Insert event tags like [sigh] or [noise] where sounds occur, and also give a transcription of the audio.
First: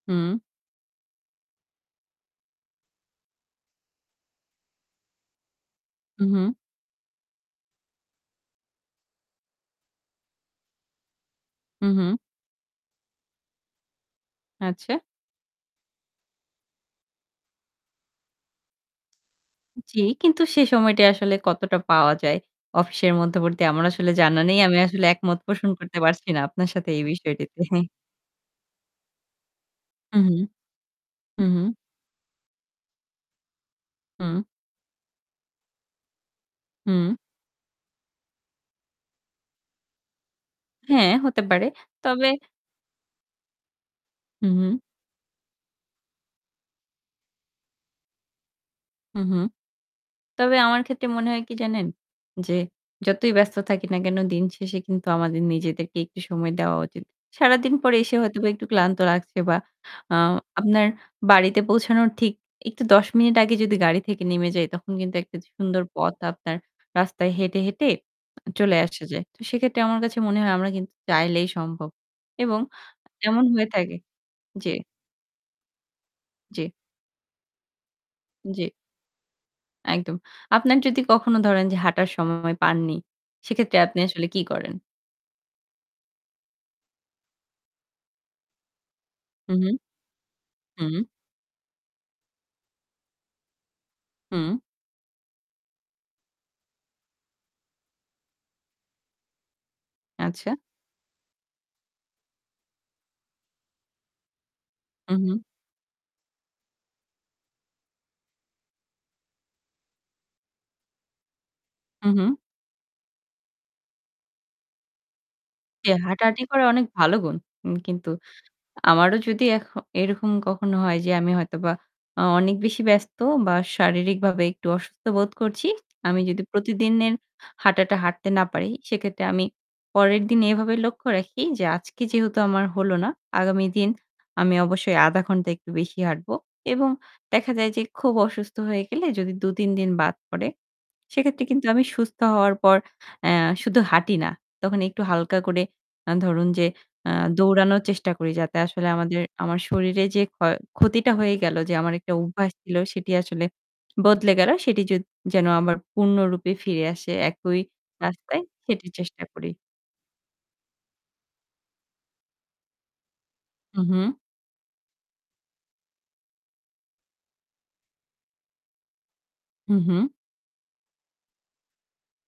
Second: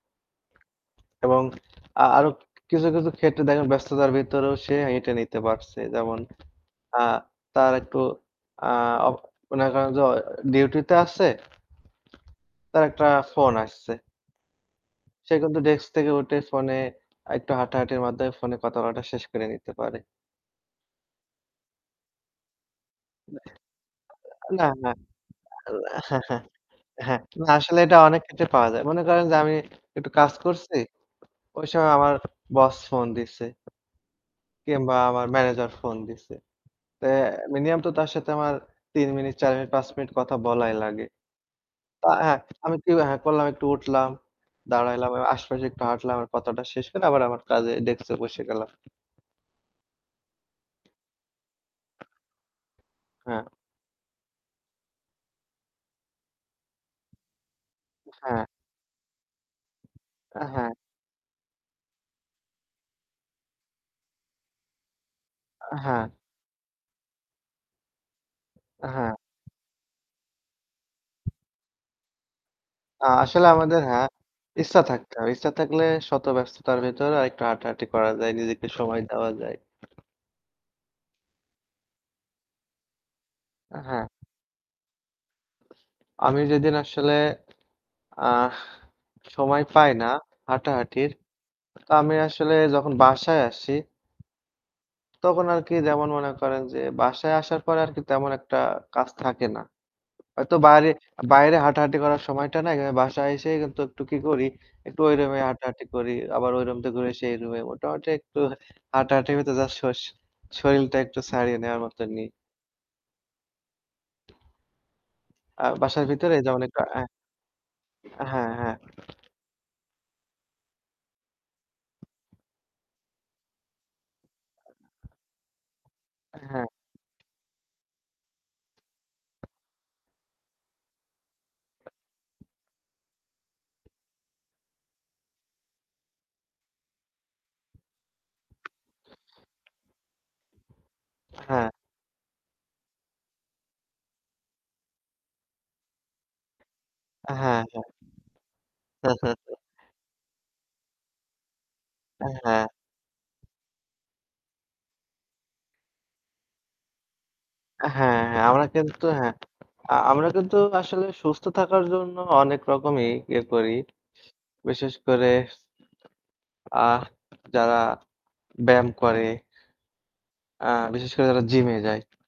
হুম। এবং আ আরো কিছু, কিছু ক্ষেত্রে দেখেন ব্যস্ততার ভিতরেও সে হেটে নিতে পারছে। যেমন উ হু। আ তার একটু আ অ মনে করেন যে ডিউটি তে আছে। হু, হু। তার একটা ফোন আসছে। আচ্ছা। সে কিন্তু ডেস্ক থেকে উঠে ফোনে আর একটু হাঁটাহাঁটির মাধ্যমে ফোনে কথা বলাটা শেষ করে নিতে জি, পারে। কিন্তু সে সময়টা আসলে কতটা পাওয়া যায়। অফিসের নাহ। মধ্যবর্তী আমার আসলে জানা আ নেই। না, আমি না। আসলে একমত আ পোষণ ও করতে হ্যাঁ, পারছি না, হ্যাঁ, আপনার সাথে এই হ্যাঁ। না বিষয়টিতে।। আসলে [chuckles] এটা অনেক ক্ষেত্রে পাওয়া যায়। মনে করেন যে আমি একটু কাজ উহু, করছি। হু, ঐ হু। সময় আমার বস ফোন দিছে। হুম। কিংবা আমার ম্যানেজার ফোন দিসে। তে হুম। মিনিমাম তো তার সাথে আমার ৩ মিনিট, ৪ মিনিট, ৫ মিনিট কথা বলাই লাগে। হ্যাঁ, হতে পারে। তো তবে অ্যাঁ আমি কি করলাম একটু উঠলাম, হু, হু। দাঁড়াইলাম। আশেপাশে একটু হাঁটলাম। কথাটা শেষ করে আবার আমার কাজে ডেস্ক এ বসে গেলাম। হু, হু। তবে আমার ক্ষেত্রে মনে হয় কি জানেন? যে যতই হ্যাঁ। ব্যস্ত থাকি না কেন দিন শেষে কিন্তু আমাদের নিজেদেরকে একটু সময় দেওয়া উচিত। সারাদিন পরে এসে হ্যাঁ। হয়তোবা একটু ক্লান্ত লাগছে বা আ আ হ্যাঁ। আপনার বাড়িতে পৌঁছানোর ঠিক একটু ১০ মিনিট আগে যদি গাড়ি থেকে নেমে যাই তখন কিন্তু একটা আ সুন্দর হ্যাঁ। পথ আপনার রাস্তায় হেঁটে, হেঁটে চলে আ আসা হ্যাঁ। যায়। তো সেক্ষেত্রে আমার কাছে মনে হয় আমরা কিন্তু চাইলেই সম্ভব এবং আ এমন আসলে হয়ে আমাদের থাকে হ্যাঁ, জি। ইচ্ছা থাকতে হবে। ইচ্ছা থাকলে শত জি। ব্যস্ততার ভেতর আর একটু হাঁটাহাঁটি করা যায়। নিজেকে জি। সময় দেওয়া যায়। একদম। আপনার যদি কখনো ধরেন যে হাঁটার সময় পাননি, সেক্ষেত্রে আ আপনি হ্যাঁ। আসলে কি করেন? আমি যেদিন আসলে আহ হু, সময় হু, পাই না হু। হাঁটাহাঁটির। তো আমি আসলে যখন বাসায় আসি হুম। তখন আরকি যেমন মনে করেন যে বাসায় আসার পরে আরকি তেমন একটা কাজ থাকে না। আচ্ছা। হয়তো বাইরে, বাইরে হাঁটাহাঁটি করার সময়টা নাই। আমি বাসায় এসে কিন্তু একটু কি করি একটু হু, ওই রুমে হু। হাঁটাহাঁটি করি। আবার রুম থেকে ঘুরে সেই রুমে মোটামুটি একটু হাঁটাহাঁটির মতো জাস্ট শর শরীলটা একটু ছাড়িয়ে নেওয়ার মতো উ নি। হু। আ জি, বাসার ভেতরে হাঁটাহাঁটি যেমন করা একটু অনেক অ্যা ভালো গুণ। উ কিন্তু হ্যাঁ, হ্যাঁ। আমারও যদি এখ এরকম কখনো হয় যে আমি হয়তোবা আ অনেক বেশি ব্যস্ত বা শারীরিকভাবে একটু অসুস্থ বোধ করছি। আমি যদি অ্যাঁ হ্যাঁ। প্রতিদিনের হাঁটাটা হাঁটতে না পারি। সেক্ষেত্রে আমি পরের দিন এভাবে লক্ষ্য রাখি যে, "আজকে যেহেতু আমার হলো না। আগামী দিন আমি অবশ্যই ০.৫ ঘণ্টা একটু বেশি হাঁটব।" এবং দেখা যায় যে খুব অসুস্থ হয়ে গেলে যদি ২, ৩ দিন বাদ পড়ে। সেক্ষেত্রে কিন্তু হ্যাঁ। আমি সুস্থ হওয়ার পর অ্যা শুধু হাঁটি না। তখন একটু হালকা করে আ ধরুন, যে আ অ্যাঁ হ্যাঁ, দৌড়ানোর চেষ্টা করি যাতে আসলে হ্যাঁ। আমাদের [chuckles] আমার শরীরে যে ক্ষতিটা হয়ে গেল। যে আমার একটা অ্যাঁ অভ্যাস হ্যাঁ। ছিল সেটি আসলে বদলে গেল। সেটি যদ যেন আমার পূর্ণরূপে ফিরে আসে একই অ্যা হ্যাঁ, রাস্তায় হ্যাঁ আমরা সেটি কিন্তু চেষ্টা হ্যাঁ। করি। আ আমরা কিন্তু আসলে সুস্থ থাকার জন্য অনেক রকমই ইয়ে করি। উ হু। বিশেষ করে আ যারা ব্যায়াম করে। হু, হু। আ বিশেষ করে যারা জিমে যায়।